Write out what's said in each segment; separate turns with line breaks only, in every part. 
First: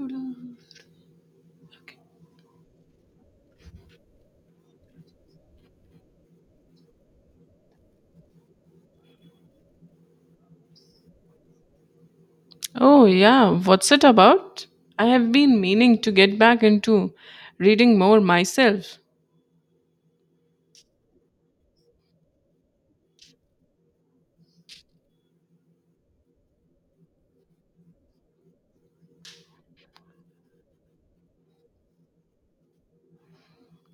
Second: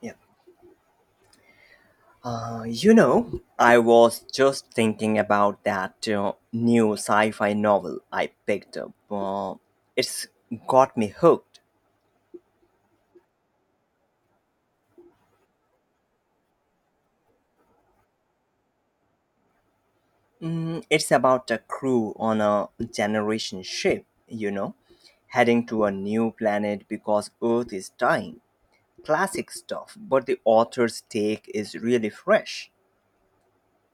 Yeah. I was just thinking about that new sci fi novel I picked up. It's got me hooked.
Oh, yeah. What's it about? I have been meaning to get back into reading more myself.
It's about a crew on a generation ship, heading to a new planet because Earth is dying. Classic stuff, but the author's take is really fresh.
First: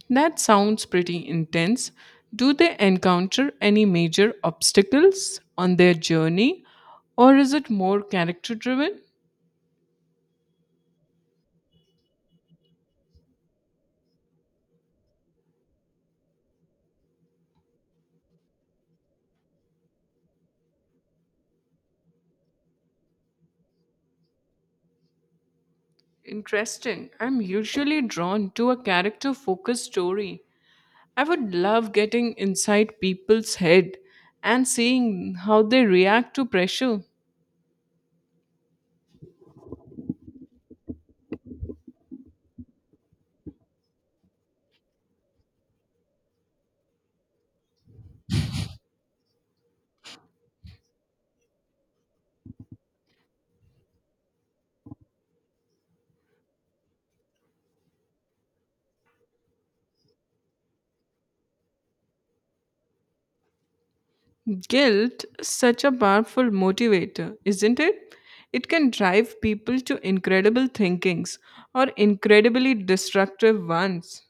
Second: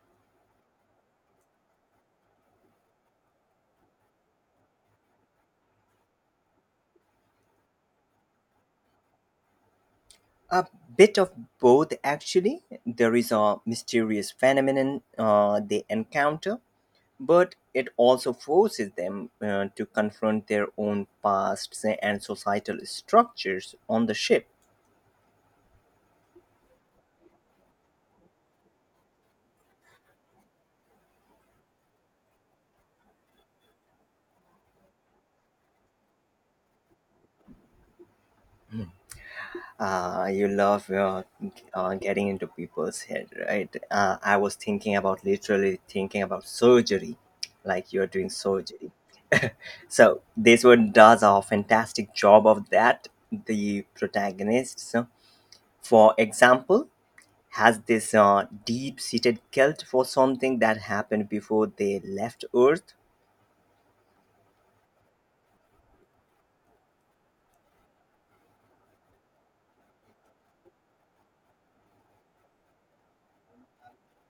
That sounds pretty intense. Do they encounter any major obstacles on their journey, or is it more character driven?
A bit of both, actually. There is a mysterious phenomenon they encounter, but it also forces them to confront their own pasts and societal structures on the ship.
Interesting. I'm usually drawn to a character focused story. I would love getting inside people's head and seeing how they react to pressure.
You love getting into people's head, right? I was thinking about literally thinking about surgery, like you're doing surgery. So this one does a fantastic job of that. The protagonist, for example, has this deep-seated guilt for something that happened before they left Earth.
Guilt is such a powerful motivator, isn't it? It can drive people to incredible thinkings or incredibly destructive ones.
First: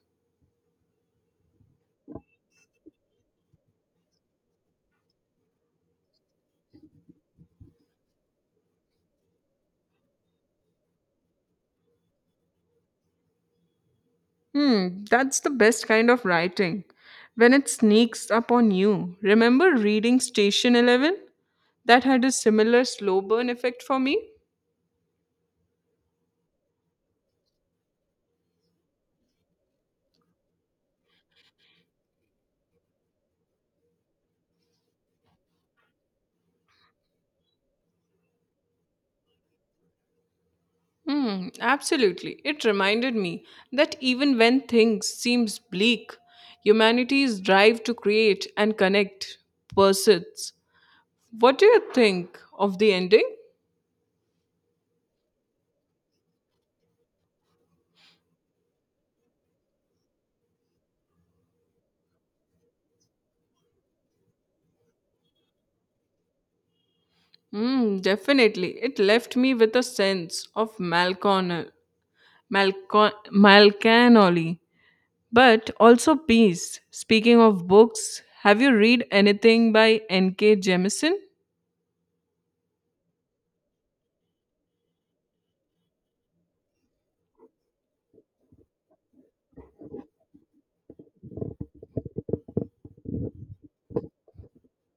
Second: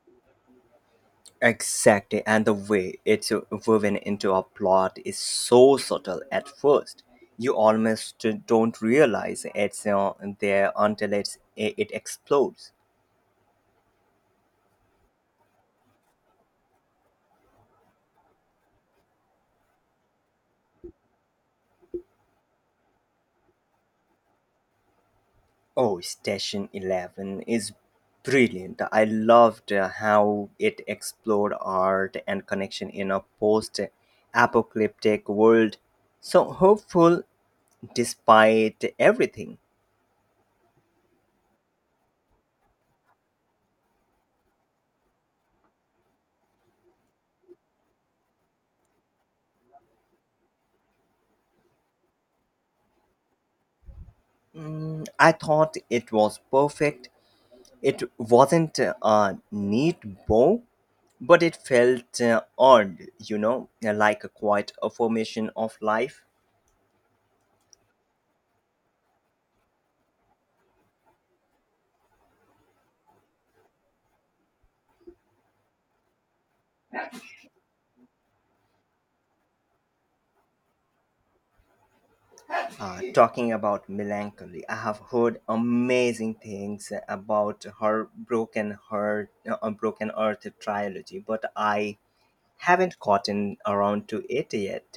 Exactly, and the way it's woven into a plot is so subtle at first. You almost don't realize it's there until it explodes.
Hmm, that's the best kind of writing. When it sneaks up on you. Remember reading Station 11? That had a similar slow burn effect for me.
Oh, Station Eleven is brilliant. I loved how it explored art and connection in a post apocalyptic world. So hopeful despite everything.
Hmm, absolutely. It reminded me that even when things seems bleak, humanity's drive to create and connect persists. What do you think of the ending?
I thought it was perfect. It wasn't a neat bow, but it felt odd, like a quiet affirmation of life.
Mm, definitely. It left me with a sense of malcanoli, but also peace. Speaking of books, have you read anything by N.K. Jemisin?
Talking about melancholy, I have heard amazing things about her broken earth trilogy, but I haven't gotten around to it yet.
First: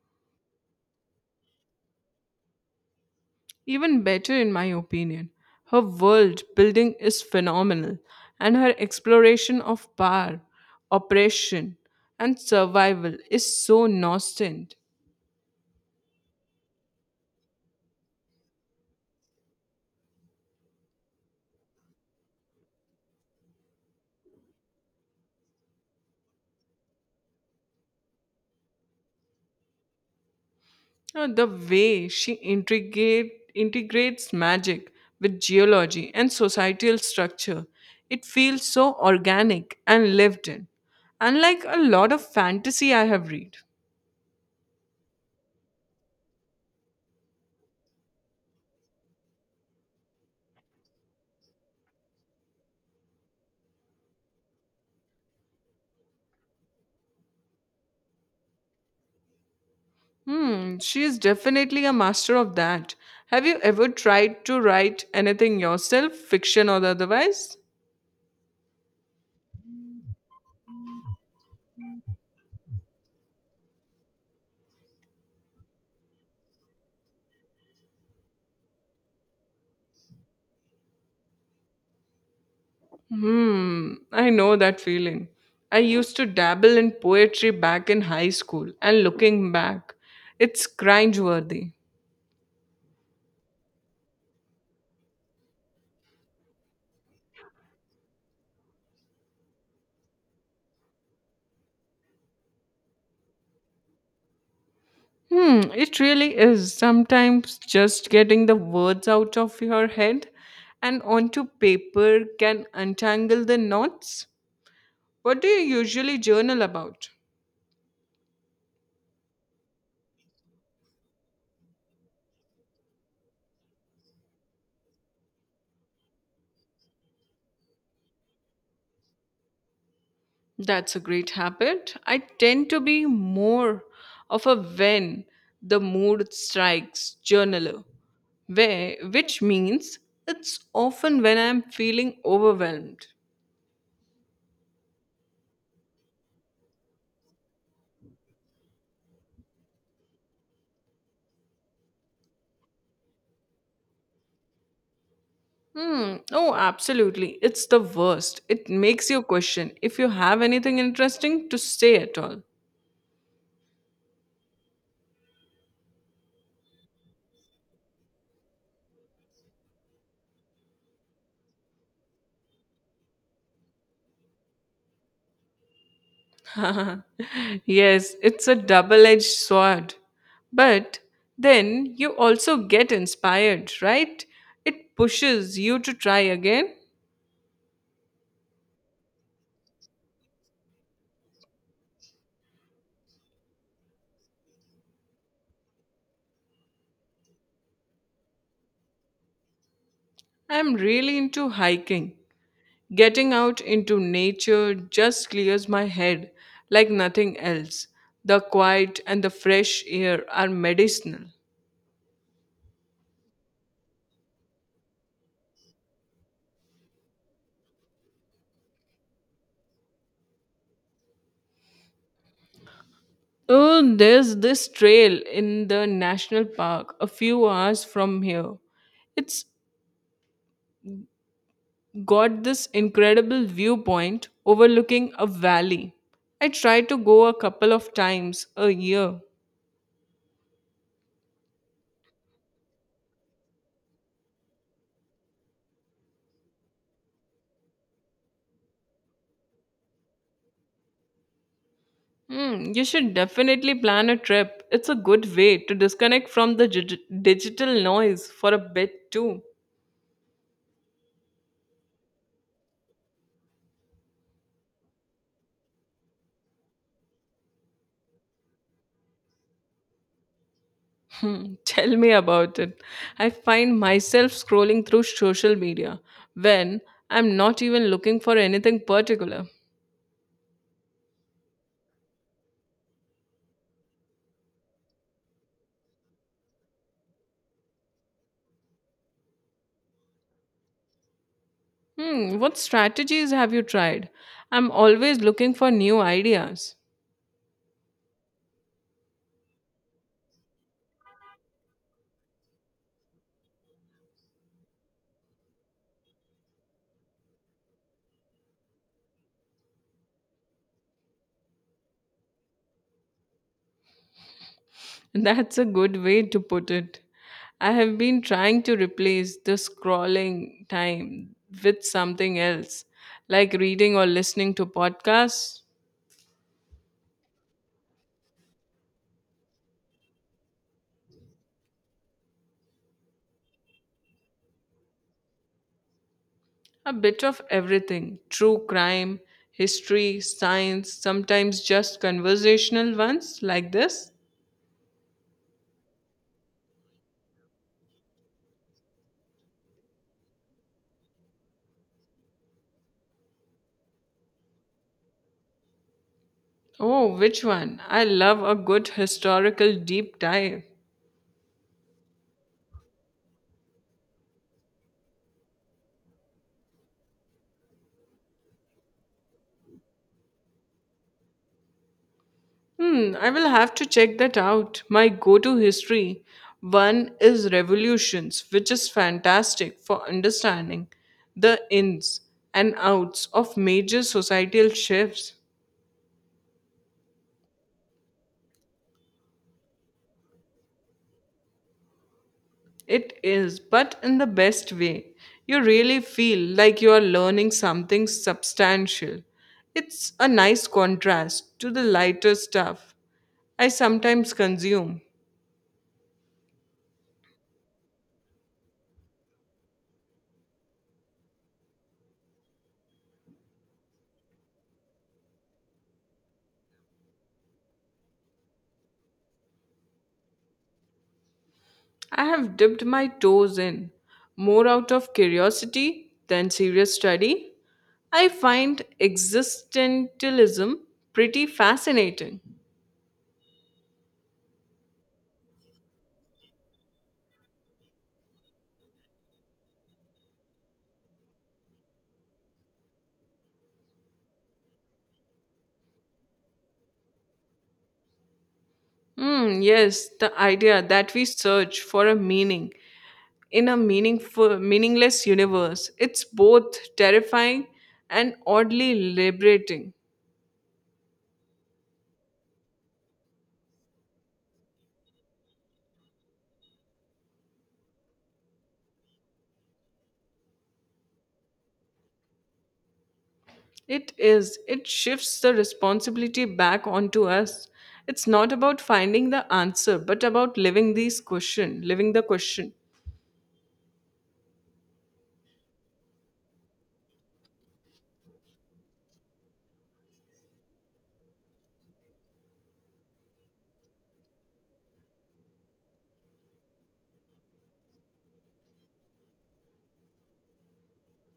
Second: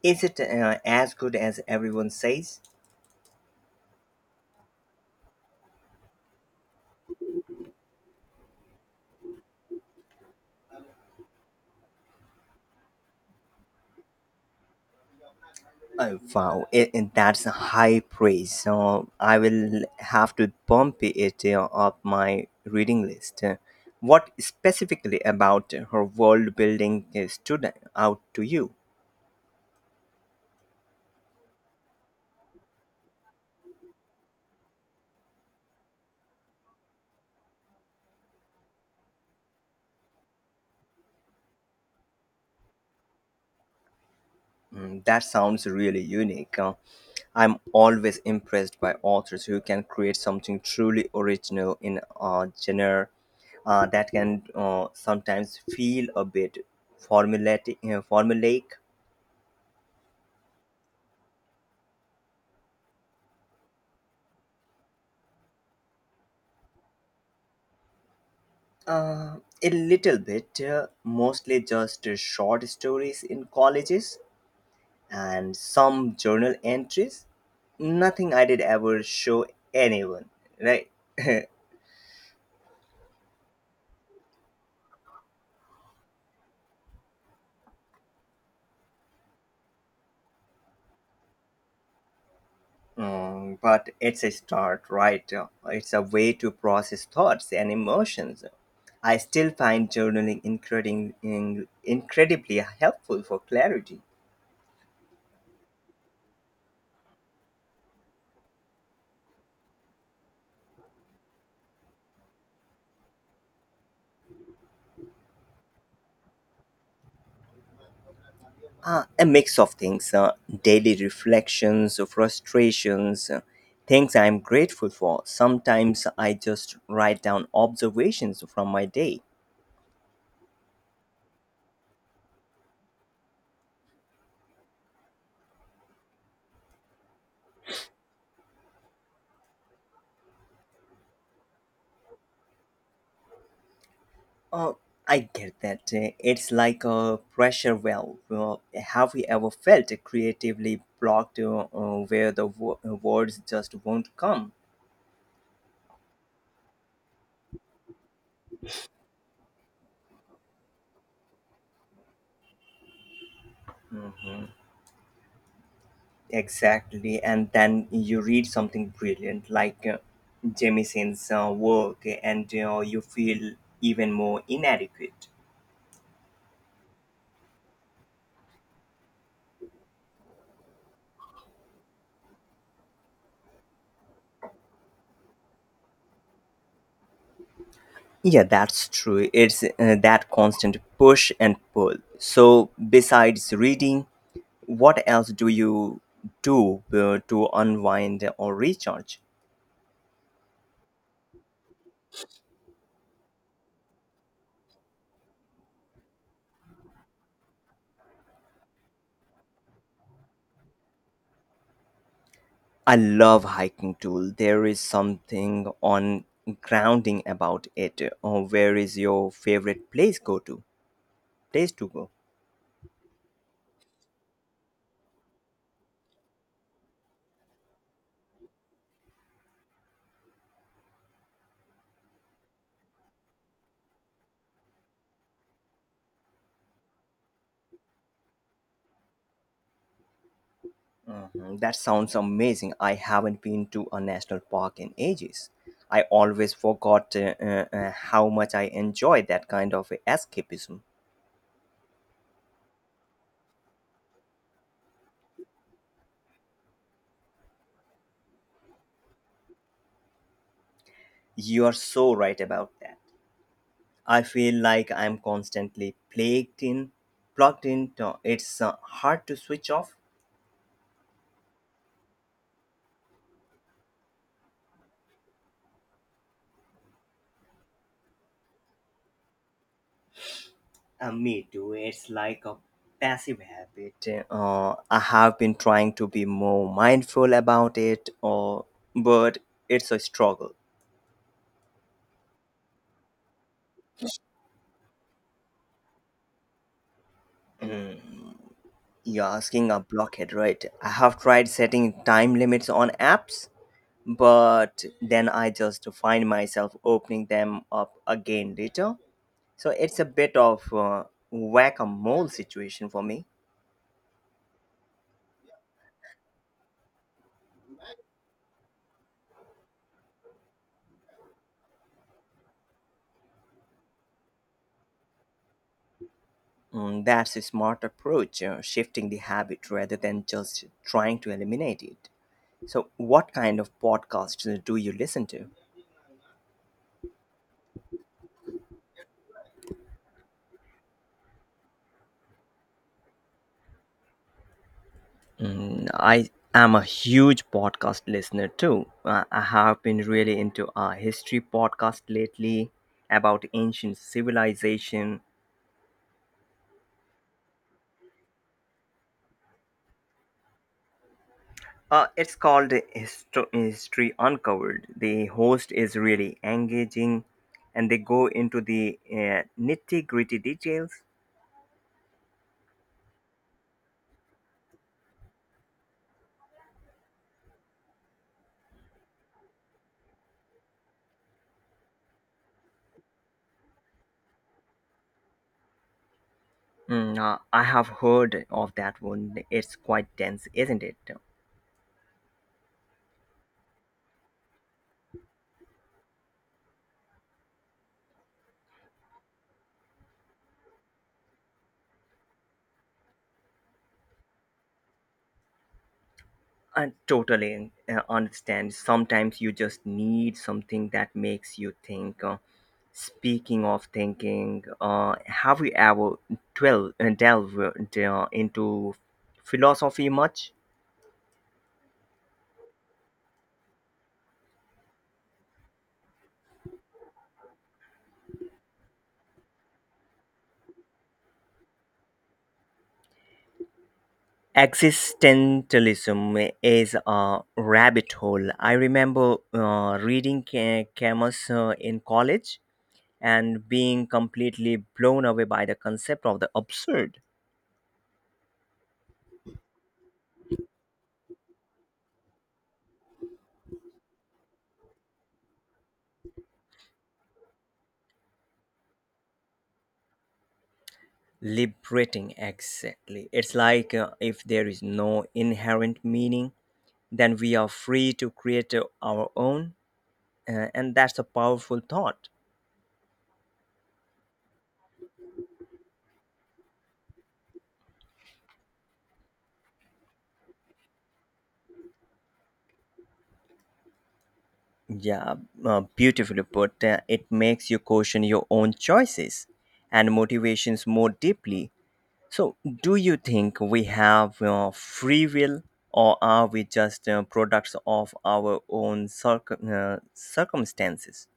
Is it as good as everyone says?
Even better, in my opinion. Her world building is phenomenal, and her exploration of power, oppression, and survival is so nascent.
Oh, wow, that's a high praise. So I will have to bump it up my reading list. What specifically about her world building stood out to you?
The way she integrates magic with geology and societal structure, it feels so organic and lived in. Unlike a lot of fantasy I have read.
That sounds really unique. I'm always impressed by authors who can create something truly original in a genre that can sometimes feel a bit formulaic.
Hmm, she is definitely a master of that. Have you ever tried to write anything yourself, fiction or otherwise?
Uh, a little bit, mostly just short stories in colleges and some journal entries. Nothing I did ever show anyone, right?
Hmm, I know that feeling. I used to dabble in poetry back in high school, and looking back, it's cringeworthy.
But it's a start, right? It's a way to process thoughts and emotions. I still find journaling incredibly, incredibly helpful for clarity.
Hmm, it really is. Sometimes just getting the words out of your head and onto paper can untangle the knots. What do you usually journal about?
A mix of things, daily reflections, frustrations, things I'm grateful for. Sometimes I just write down observations from my day.
That's a great habit. I tend to be more of a when the mood strikes journaler, where, which means it's often when I'm feeling overwhelmed.
Uh, I get that. It's like a pressure well. Well, have you ever felt creatively blocked, where the words just won't come?
Hmm. Oh, absolutely. It's the worst. It makes you question if you have anything interesting to say at all.
Mhm. Exactly, and then you read something brilliant like Jemisin's work, and you feel even more inadequate.
Yes, it's a double edged sword. But then you also get inspired, right? It pushes you to try again.
Yeah, that's true. It's that constant push and pull. So, besides reading, what else do you do to unwind or recharge?
I'm really into hiking. Getting out into nature just clears my head like nothing else. The quiet and the fresh air are medicinal.
I love hiking too. There is something on grounding about it. Where is your favorite place go to? Place to go?
Oh, there's this trail in the national park a few hours from here. It's got this incredible viewpoint overlooking a valley. I try to go a couple of times a year.
Mhm, that sounds amazing. I haven't been to a national park in ages. I always forgot how much I enjoy that kind of escapism.
Hmm, you should definitely plan a trip. It's a good way to disconnect from the digital noise for a bit too.
You are so right about that. I feel like I'm constantly plugged in. It's hard to switch off.
Hmm, tell me about it. I find myself scrolling through social media when I'm not even looking for anything particular.
Me too. It's like a passive habit. I have been trying to be more mindful about it, or but it's a struggle.
Hmm, what strategies have you tried? I'm always looking for new ideas.
Mm. You're asking a blockhead, right? I have tried setting time limits on apps, but then I just find myself opening them up again later. So it's a bit of a whack a mole situation for me.
That's a good way to put it. I have been trying to replace the scrolling time with something else, like reading or listening to podcasts.
That's a smart approach, shifting the habit rather than just trying to eliminate it. So, what kind of podcasts do you listen to?
A bit of everything: true crime, history, science, sometimes just conversational ones like this.
I am a huge podcast listener too. I have been really into a history podcast lately about ancient civilization.
Oh, which one? I love a good historical deep dive.
It's called History Uncovered. The host is really engaging and they go into the nitty gritty details.
Hmm, I will have to check that out. My go to history one is Revolutions, which is fantastic for understanding the ins and outs of major societal shifts.
I have heard of that one. It's quite dense, isn't it?
It is, but in the best way. You really feel like you are learning something substantial. It's a nice contrast to the lighter stuff I sometimes consume.
I totally understand. Sometimes you just need something that makes you think. Speaking of thinking, have you ever delved into philosophy much?
I have dipped my toes in, more out of curiosity than serious study. I find existentialism pretty fascinating.
Existentialism is a rabbit hole. I remember reading Camus in college, and being completely blown away by the concept of the absurd.
Hmm, yes, the idea that we search for a meaning in a meaningful, meaningless universe. It's both terrifying and oddly liberating.
Liberating, exactly. It's like if there is no inherent meaning, then we are free to create our own, and that's a powerful thought.
It is. It shifts the responsibility back onto us. It's not about finding the answer, but about living the question.
Yeah, beautifully put. It makes you question your own choices and motivations more deeply. So, do you think we have free will, or are we just products of our own circumstances?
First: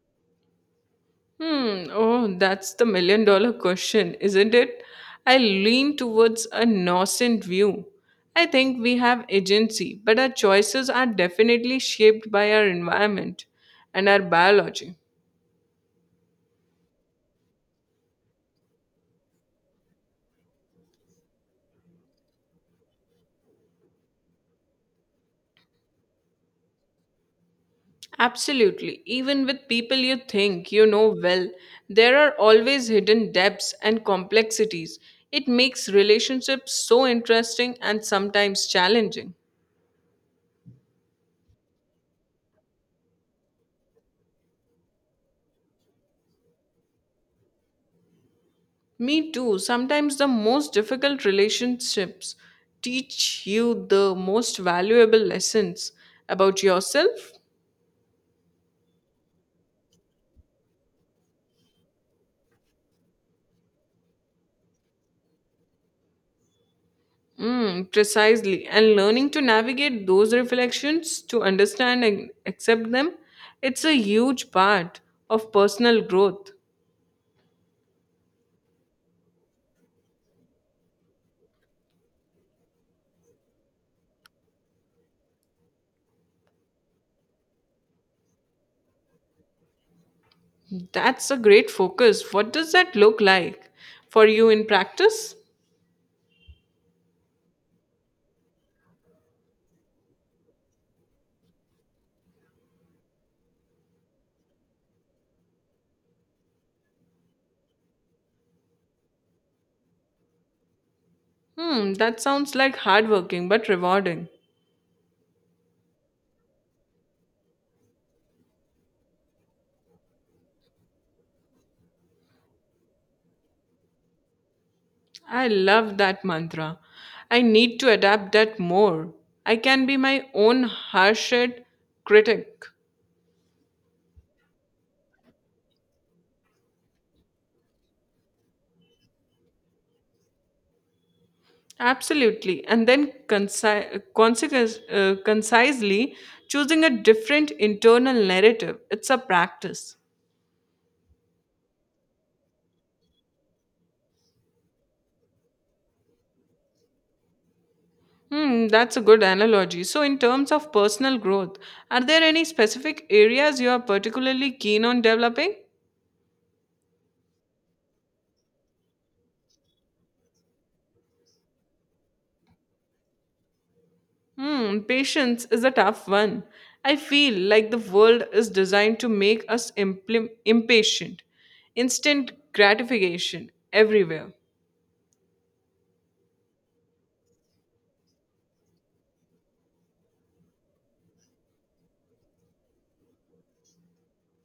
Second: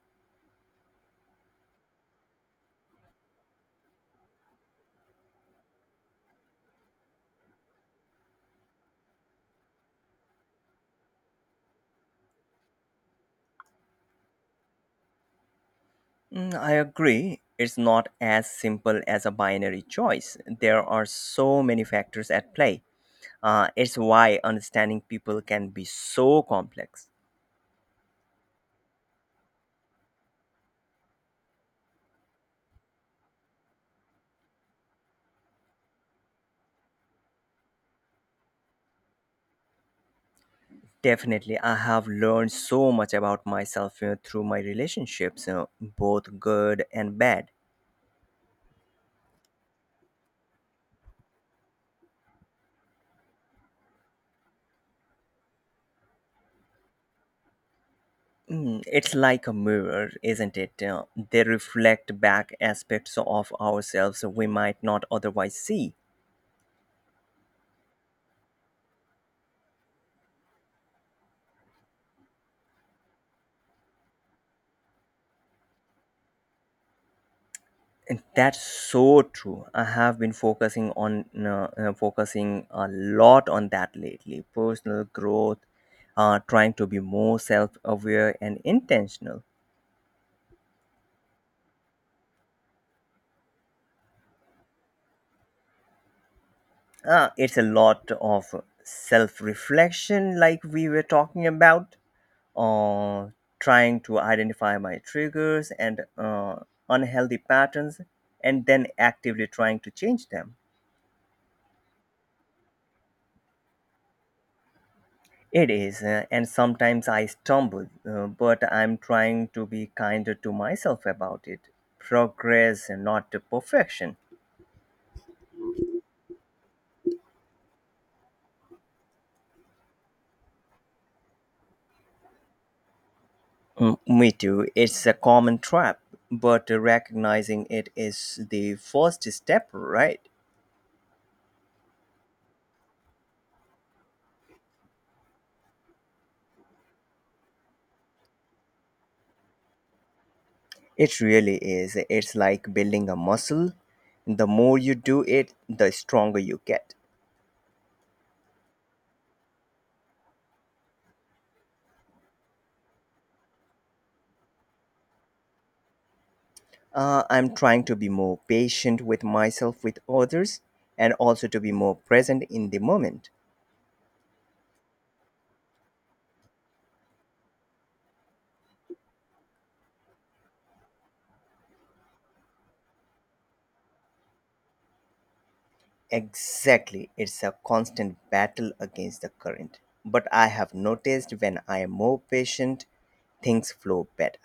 Hmm, oh, that's the million dollar question, isn't it? I lean towards a nascent view. I think we have agency, but our choices are definitely shaped by our environment and our biology.
I agree. It's not as simple as a binary choice. There are so many factors at play. It's why understanding people can be so complex.
Absolutely. Even with people you think you know well, there are always hidden depths and complexities. It makes relationships so interesting and sometimes challenging.
Definitely, I have learned so much about myself through my relationships, both good and bad.
Me too. Sometimes the most difficult relationships teach you the most valuable lessons about yourself.
It's like a mirror, isn't it? They reflect back aspects of ourselves we might not otherwise see.
Mm, precisely. And learning to navigate those reflections, to understand and accept them, it's a huge part of personal growth.
And that's so true. I have been focusing a lot on that lately. Personal growth, trying to be more self-aware and intentional.
That's a great focus. What does that look like for you in practice?
It's a lot of self-reflection, like we were talking about. uh, trying to identify my triggers and unhealthy patterns and then actively trying to change them.
Hmm, that sounds like hardworking but rewarding.
It is, and sometimes I stumble, but I'm trying to be kinder to myself about it. Progress, and not to perfection.
I love that mantra. I need to adapt that more. I can be my own harsh critic.
Me too. It's a common trap, but recognizing it is the first step, right?
Absolutely. And then concisely choosing a different internal narrative. It's a practice.
It really is. It's like building a muscle. The more you do it, the stronger you get.
Hmm, that's a good analogy. So, in terms of personal growth, are there any specific areas you are particularly keen on developing?
I'm trying to be more patient with myself, with others, and also to be more present in the moment.
Hmm, patience is a tough one. I feel like the world is designed to make us impatient, instant gratification everywhere.
Exactly. It's a constant battle against the current. But I have noticed when I am more patient, things flow better.